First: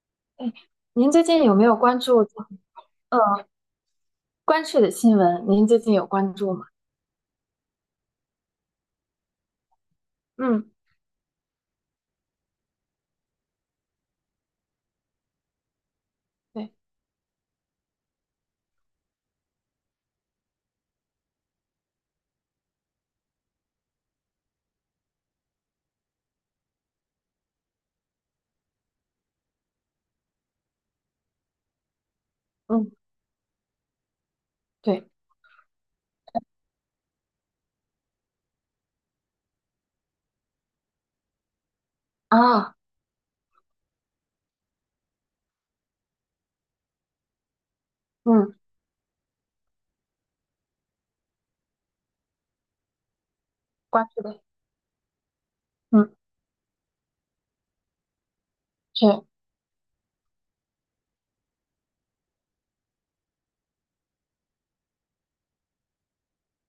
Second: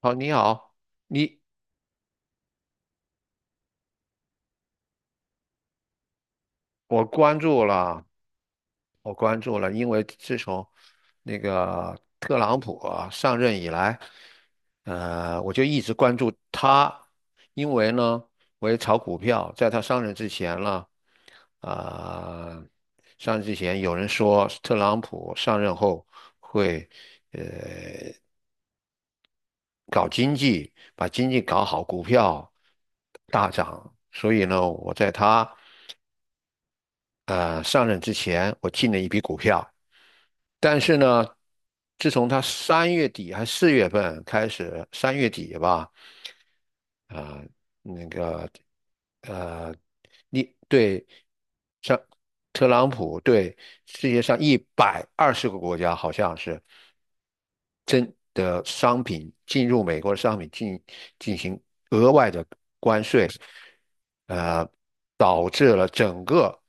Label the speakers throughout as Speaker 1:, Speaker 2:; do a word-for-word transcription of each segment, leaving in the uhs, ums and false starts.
Speaker 1: 好，你
Speaker 2: 哎，
Speaker 1: 好。
Speaker 2: 您最
Speaker 1: 你
Speaker 2: 近有没有关注呃关税的新闻？您最近有关注吗？
Speaker 1: 我关注了，我关注了，因为自从
Speaker 2: 嗯，
Speaker 1: 那个特朗普啊上任以来，呃，我就一直关注
Speaker 2: 对，
Speaker 1: 他。因为呢，我也炒股票。在他上任之前呢，啊、上任之前有人说特朗普上任后会呃搞经济，把经济搞好，股票
Speaker 2: 嗯，
Speaker 1: 大涨，所以呢，我
Speaker 2: 对
Speaker 1: 在他。呃上任之前，我进了一笔股票。但是呢，自从他
Speaker 2: 啊，
Speaker 1: 三月底还四月份开始，三月底吧，啊、那个
Speaker 2: 嗯，
Speaker 1: 呃，你对上特朗普对
Speaker 2: 关
Speaker 1: 世界
Speaker 2: 税
Speaker 1: 上
Speaker 2: 的，
Speaker 1: 一百二十个国家好
Speaker 2: 嗯，
Speaker 1: 像是，身的商
Speaker 2: 是，
Speaker 1: 品进入美国的商品进进行额外的关税，呃，导致了整个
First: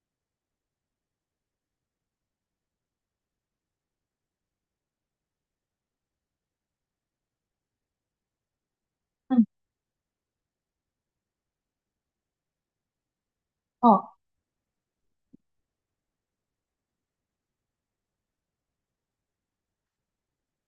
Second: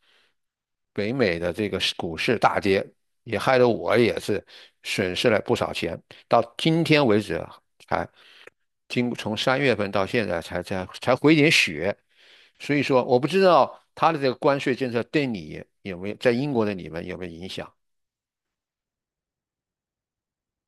Speaker 1: 北美的这个股市大跌，也害得我也是损失了不少钱。到今天为止才经从
Speaker 2: 嗯，
Speaker 1: 三月份到现在才才才回点血。所以说我不知道他的
Speaker 2: 哦。
Speaker 1: 这个关税政策对你有没有在英国的你们有没有影响？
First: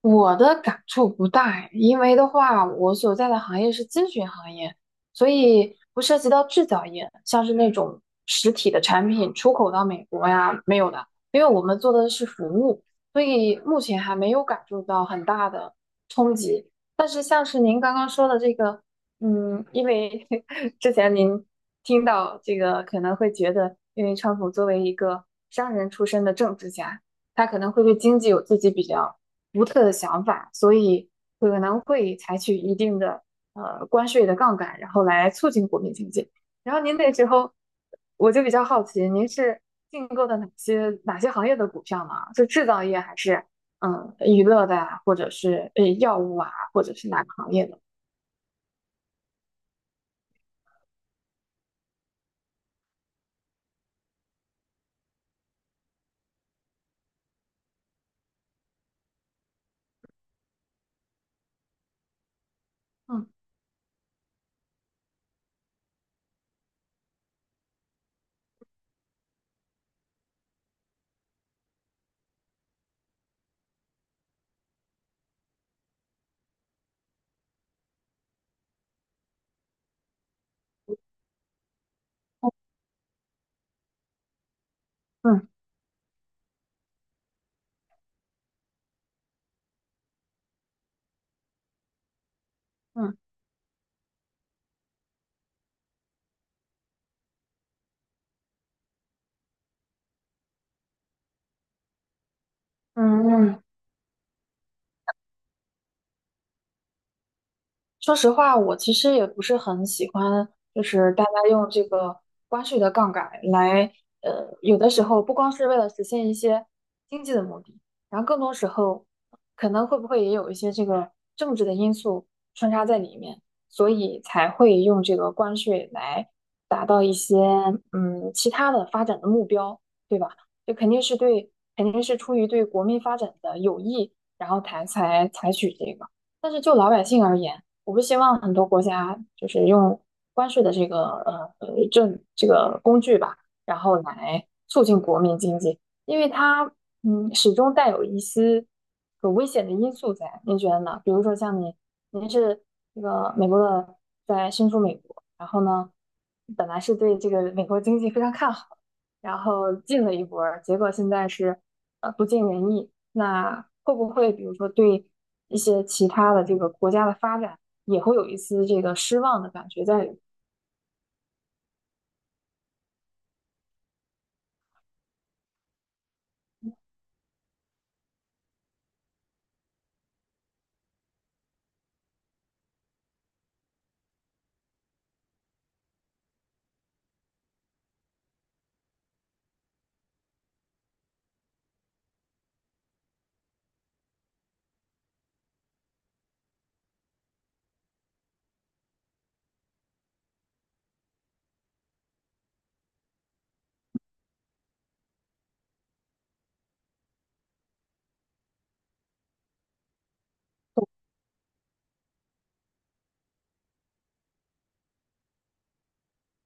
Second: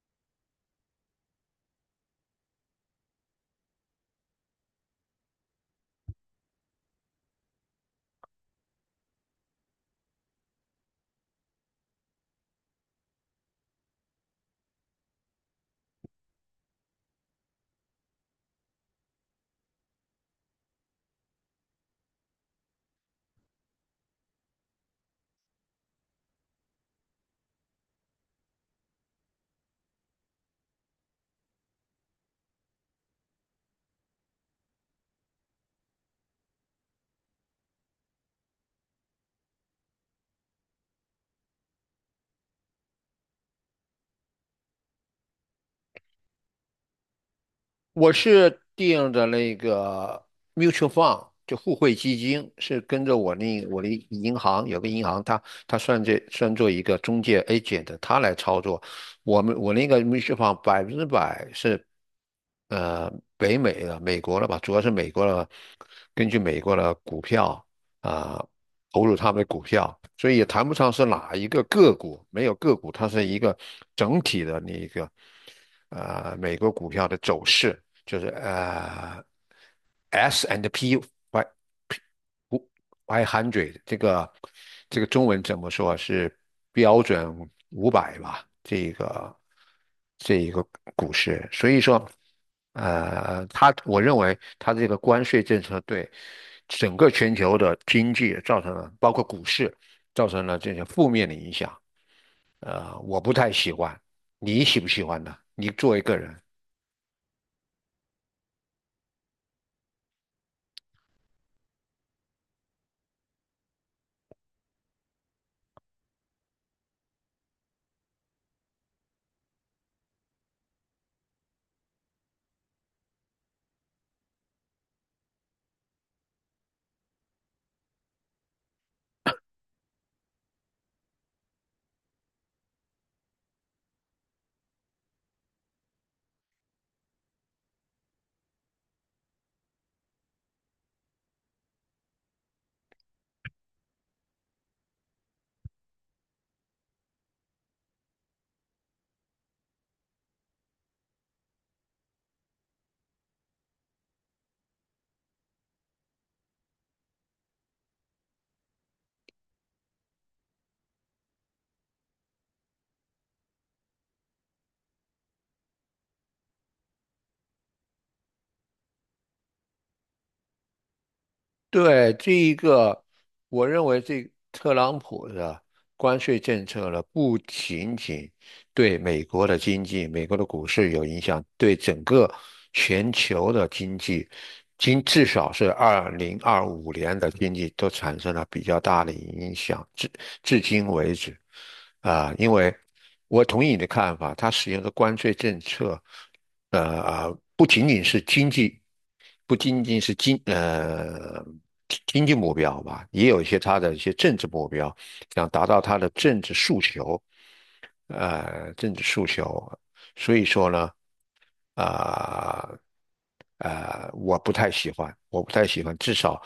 Speaker 2: 我的感触不大哎，因为的话，我所在的行业是咨询行业，所以不涉及到制造业，像是那种实体的产品出口到美国呀，没有的，因为我们做的是服务，所以目前还没有感受到很大的冲击。但是像是您刚刚说的这个，嗯，因为 之前您听到这个可能会觉得，因为川普作为一个商人出身的政治家，他可能会对经济有自己比较独特的想法，所以可能会采取一定的呃关税的杠杆，然后来促进国民经济。然后您那时候，我就比较好奇，您是竞购的哪些哪些行业的股票呢？是制造业还是嗯娱乐的啊，或者是呃药物啊，或者是哪个行业的？
Speaker 1: 我是定的那个 mutual fund，就互惠基金，是跟着我那我的银行有个银行，它它算这算作一个中介 agent，它来操作。我们我那个 mutual fund 百分之百是呃
Speaker 2: 嗯
Speaker 1: 北美的美国的吧，主要是美国的，根据美国的股票啊，投入他们的股票。所以也谈不上是哪一个个股，没有个股，它是一个整体的那一个呃美国股票的走势，就是呃 S and P Y
Speaker 2: 嗯
Speaker 1: i 零嘴，这个这个中文
Speaker 2: 嗯
Speaker 1: 怎么说，是标准五百吧？这个这一个股市。所以说，
Speaker 2: 嗯
Speaker 1: 呃，他我认为他这个关税政策对整个全球的经济造成了，包括股市，造成了这些负面的影响。呃，我不
Speaker 2: 嗯
Speaker 1: 太
Speaker 2: 嗯。
Speaker 1: 喜欢，你喜不喜欢呢？你作为个人，
Speaker 2: 说实话，我其实也不是很喜欢，就是大家用这个关税的杠杆来，呃，有的时候不光是为了实现一些经济的目的，然后更多时候可能会不会也有一些这个政治的因素穿插在里面，所以才会用这个关税来达到一些嗯其他的发展的目标，对吧？就肯定是对，肯定是出于对国民发展的有益，然后才才采取这个。但是就老百姓而言，我不希望很多国家就是用关税的这个呃呃这这个工具吧，然后来促进国民经济，因为它嗯始终带有一丝有危险的因素在。您觉得呢？比如说像你，您是这个美国的，在身处美国，然后呢，本来是对这个美国经济非常看好，然后进了一波儿，结果现在是呃不尽人意，那会不会比如说对？一些其他的这个国家的发展也会有一丝这个失望的感觉在里。
Speaker 1: 对这一个，我认为这特朗普的关税政策呢，不仅仅对美国的经济、美国的股市有影响，对整个全球的经济，今至少是二零二五年的经济，都产生了比较大的影响。至至今为止，啊、因为我同意你的看法，它使用的关税政策，呃，啊不仅仅是经济，不仅仅是经呃。经济目标吧，也有一些它的一些政治目标，想达到它的政治诉求，呃政治诉求，所以说呢，啊、呃，呃我不太喜欢，我不太喜欢，至少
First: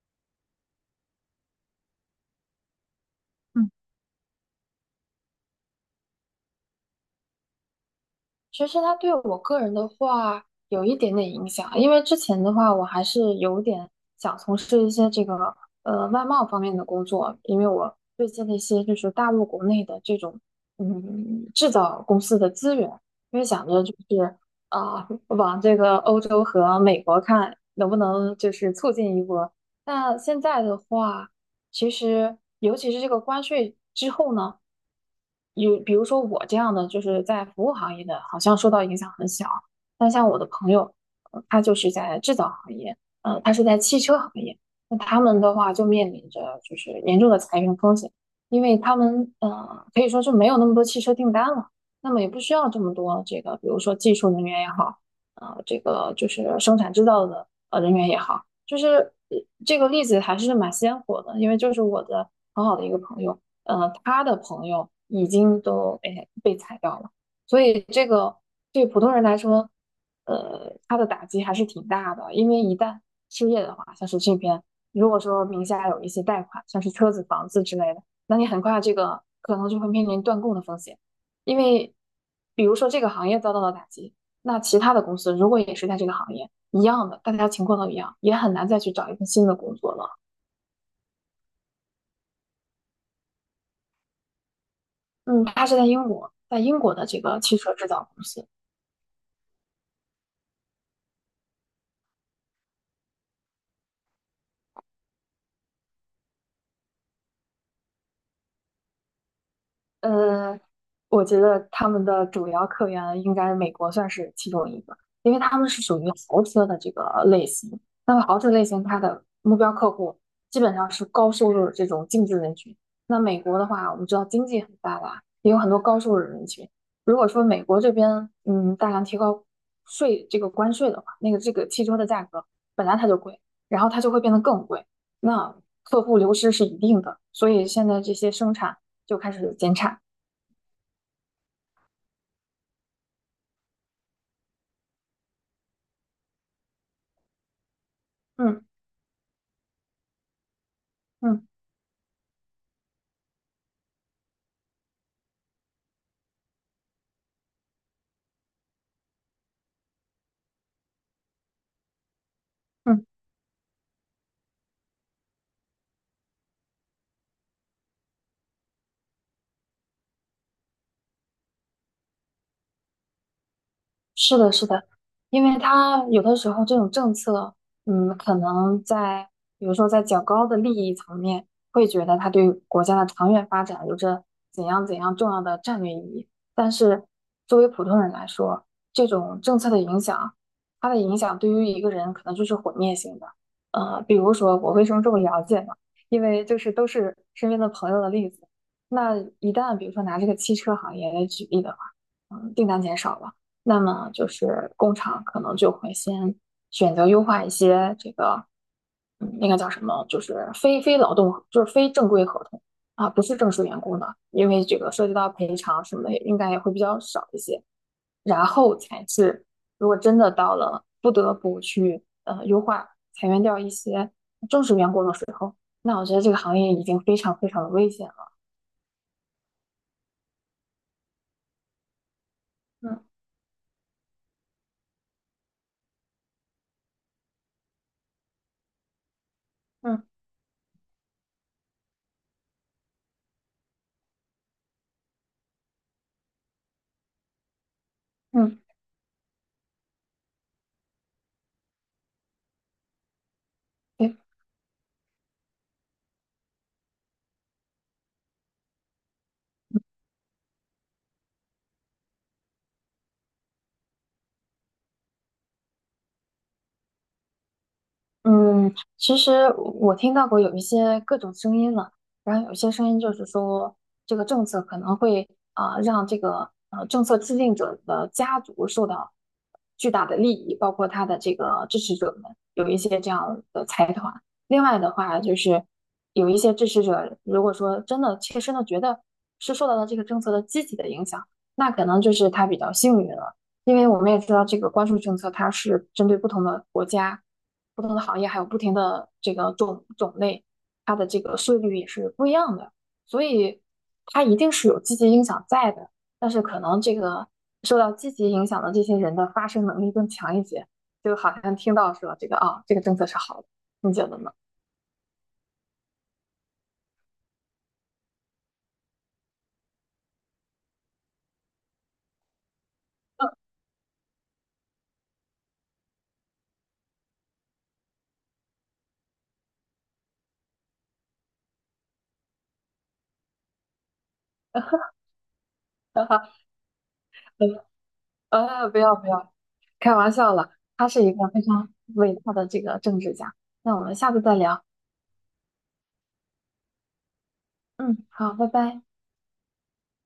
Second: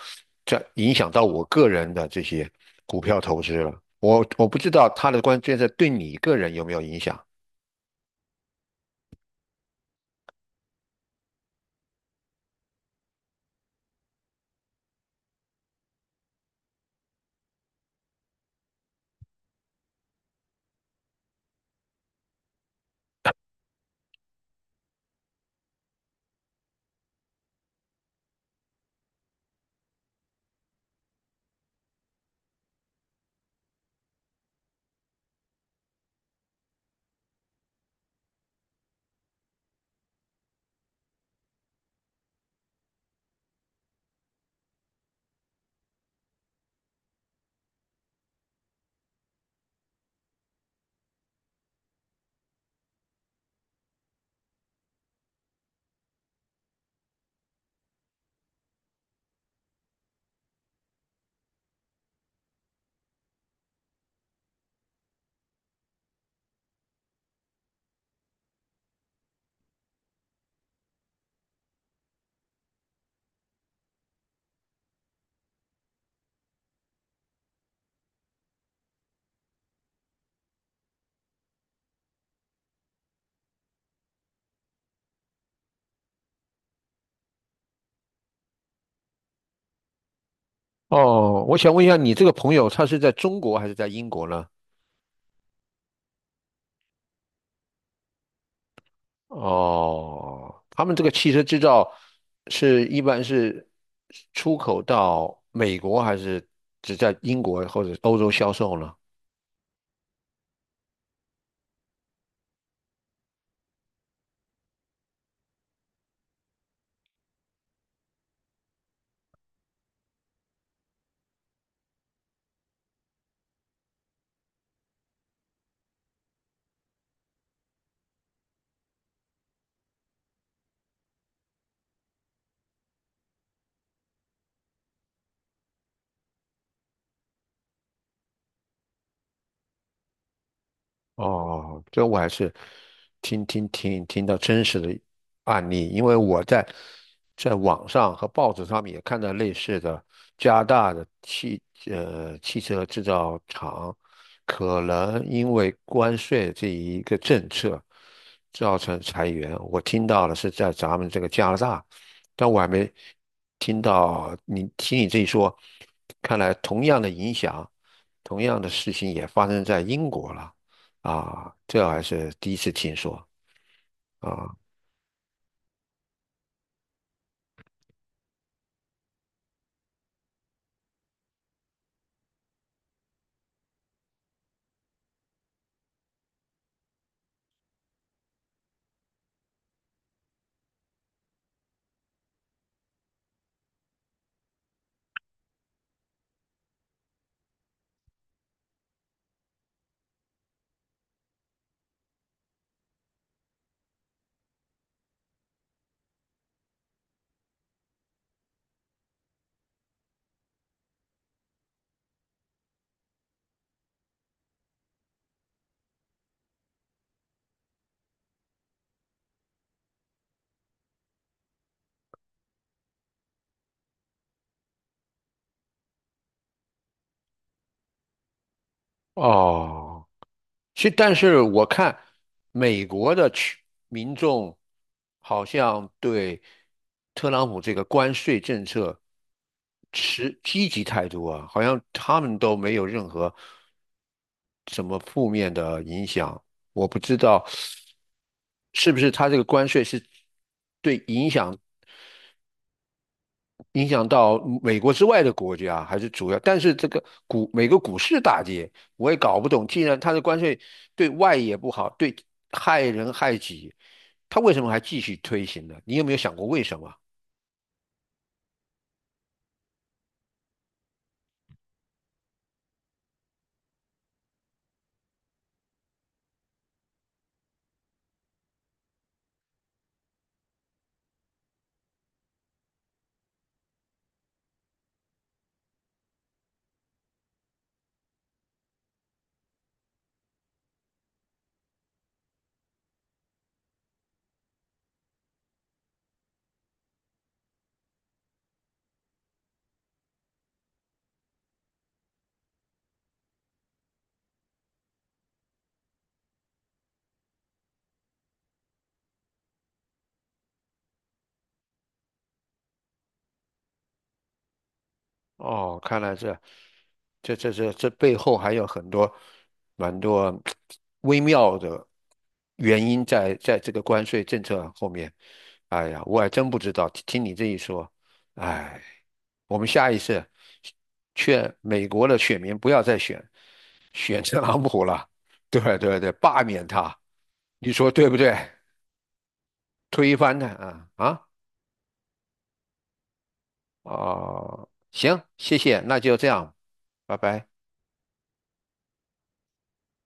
Speaker 1: 这影响到我个人的这些股票投资了。
Speaker 2: 嗯
Speaker 1: 我我不知道他的关键在对你个人有没有影响。
Speaker 2: 其实它对我个人的话有一点点影响，因为之前的话我还是有点想从事一些这个呃外贸方面的工作，因为我对接的一些就是大陆国内的这种嗯制造公司的资源，因为想着就是啊、往这个欧洲和美国看能不能就是促进一波。那现在的话，其实尤其是这个关税之后呢，有比如说我这样的，就是在服务行业的，好像受到影响很小。那像我的朋友，呃他就是在制造行业，呃，他是在汽车行业，那他们的话就面临着就是严重的裁员风险，因为他们呃可以说是没有那么多汽车订单了，那么也不需要这么多这个，比如说技术人员也好，呃，这个就是生产制造的呃人员也好。就是呃这个例子还是蛮鲜活的，因为就是我的很好的一个朋友，呃，他的朋友已经都哎被裁掉了，所以这个对普通人来说，呃，他的打击还是挺大的，因为一旦失业的话，像是这边如果说名下有一些贷款，像是车子、房子之类的，那你很快这个可能就会面临断供的风险，因为比如说这个行业遭到了打击，那其他的公司如果也是在这个行业，一样的，大家情况都一样，也很难再去找一份新的工作了。
Speaker 1: 哦，我想问一下，你这个朋友他是在中国还是在英国呢？
Speaker 2: 嗯，他是在英国，在英国的这个汽车制造公司，
Speaker 1: 哦，他们这个汽车制造是一般是出口到美国，还是只在英国或者欧洲销售呢？
Speaker 2: 呃，我觉得他们的主要客源应该美国算是其中一个，因为他们是属于豪车的这个类型。那么豪车类型，它的目标客户基本上是高收入的这种精致人群。那美国的话，我们知道经济很发达，也有很多高收入人群。如果说美国这边嗯大量提高税这个关税的话，那个这个汽车的价格本来它就贵，然后它就会变得更贵，那客户流失是一定的。所以现在这些生产，就开始减产。
Speaker 1: 哦，这我还是听听听听到真实的案例，因为我在在网上和报纸
Speaker 2: 嗯
Speaker 1: 上面也看到类似的，加拿大的
Speaker 2: 嗯
Speaker 1: 汽呃汽车制造厂可能因为关税这一个政策造成裁员。我听到的是在咱们这个加拿大，但我还没
Speaker 2: 嗯。
Speaker 1: 听到，你听你这一说，看来同样的影响，同样的事情也发生在英国了。啊，这还是第一次听说
Speaker 2: 是的，
Speaker 1: 啊。
Speaker 2: 是的，因为它有的时候这种政策，嗯，可能在比如说在较高的利益层面，会觉得它对国家的长远发展有着怎样怎样重要的战略意义。但是作为普通人来说，这种政策的影响，它的影响对于一个人可能就是毁灭性的。呃，比如说我为什么这么了解呢？因为就是都是身边的朋友的例子。那一旦比如说拿这个汽车行业来举例的话，嗯，订单减少了。那么就是工厂可能就会先选择优化一些这个，嗯，那个叫什么，就是非非劳动，就是非正规合同啊，不是正式员工的，因为这个涉及到赔偿什么的，应该也会比较少一些。然后才是，如果真的到了不得不去呃优化裁员掉一些正式员工的时候，那我觉得这个行业已经非常非常的危险了。
Speaker 1: 哦，是。但是我看美
Speaker 2: 嗯
Speaker 1: 国的群民众好像对特朗普这个关税政策
Speaker 2: 嗯
Speaker 1: 持积极态度啊，好像他们都没有任何什么负面的影响。我不知道
Speaker 2: 嗯，
Speaker 1: 是不是他这个关税是对影响影响
Speaker 2: 对。
Speaker 1: 到美国之外的国家还是主要，但是这个股美国股市大跌，我也搞不懂。既然它的关税对外也不好，对，害人害己，它为什么还继续推行呢？你有没有想过为什么？
Speaker 2: 嗯，其实我听到过有一些各种声音了，然后有一些声音就是说，这个政策可能会啊、让这个呃政策制定者的家族受到巨大的利益，包括他的这个支持者们有一些这样的财团。另外的话，就是有一些支持者，如果说真的切身的觉得是受到了这个政策的积极的影响，那可能就是他比较幸运了，因为我们也知道这个关税政策它是针对不同的国家。不同的行业还有不停的这个种种类，它的这个税率也是不一样的，所以它一定是有积极影响在的，但是可能这个受到积极影响的这些人的发声能力更强一些，就好像听到说这个啊，这个政策是好的，你觉得呢？
Speaker 1: 哦，看来这这这这这背后还有很多蛮多微妙的原因在在这个关税政策后面。哎呀，我还真不知道，听听你这一说，哎，我们下一次劝美国的选民不要再选选特朗普 了，对对对，
Speaker 2: 呃
Speaker 1: 罢免他，你说对不对？
Speaker 2: 呃，不要不要，开玩
Speaker 1: 推
Speaker 2: 笑
Speaker 1: 翻他
Speaker 2: 了，他
Speaker 1: 啊
Speaker 2: 是一
Speaker 1: 啊。
Speaker 2: 个非常伟大的这个政治家，那我们下次再聊，
Speaker 1: 哦，行，谢谢，那就这样，拜拜。
Speaker 2: 嗯，好，拜拜。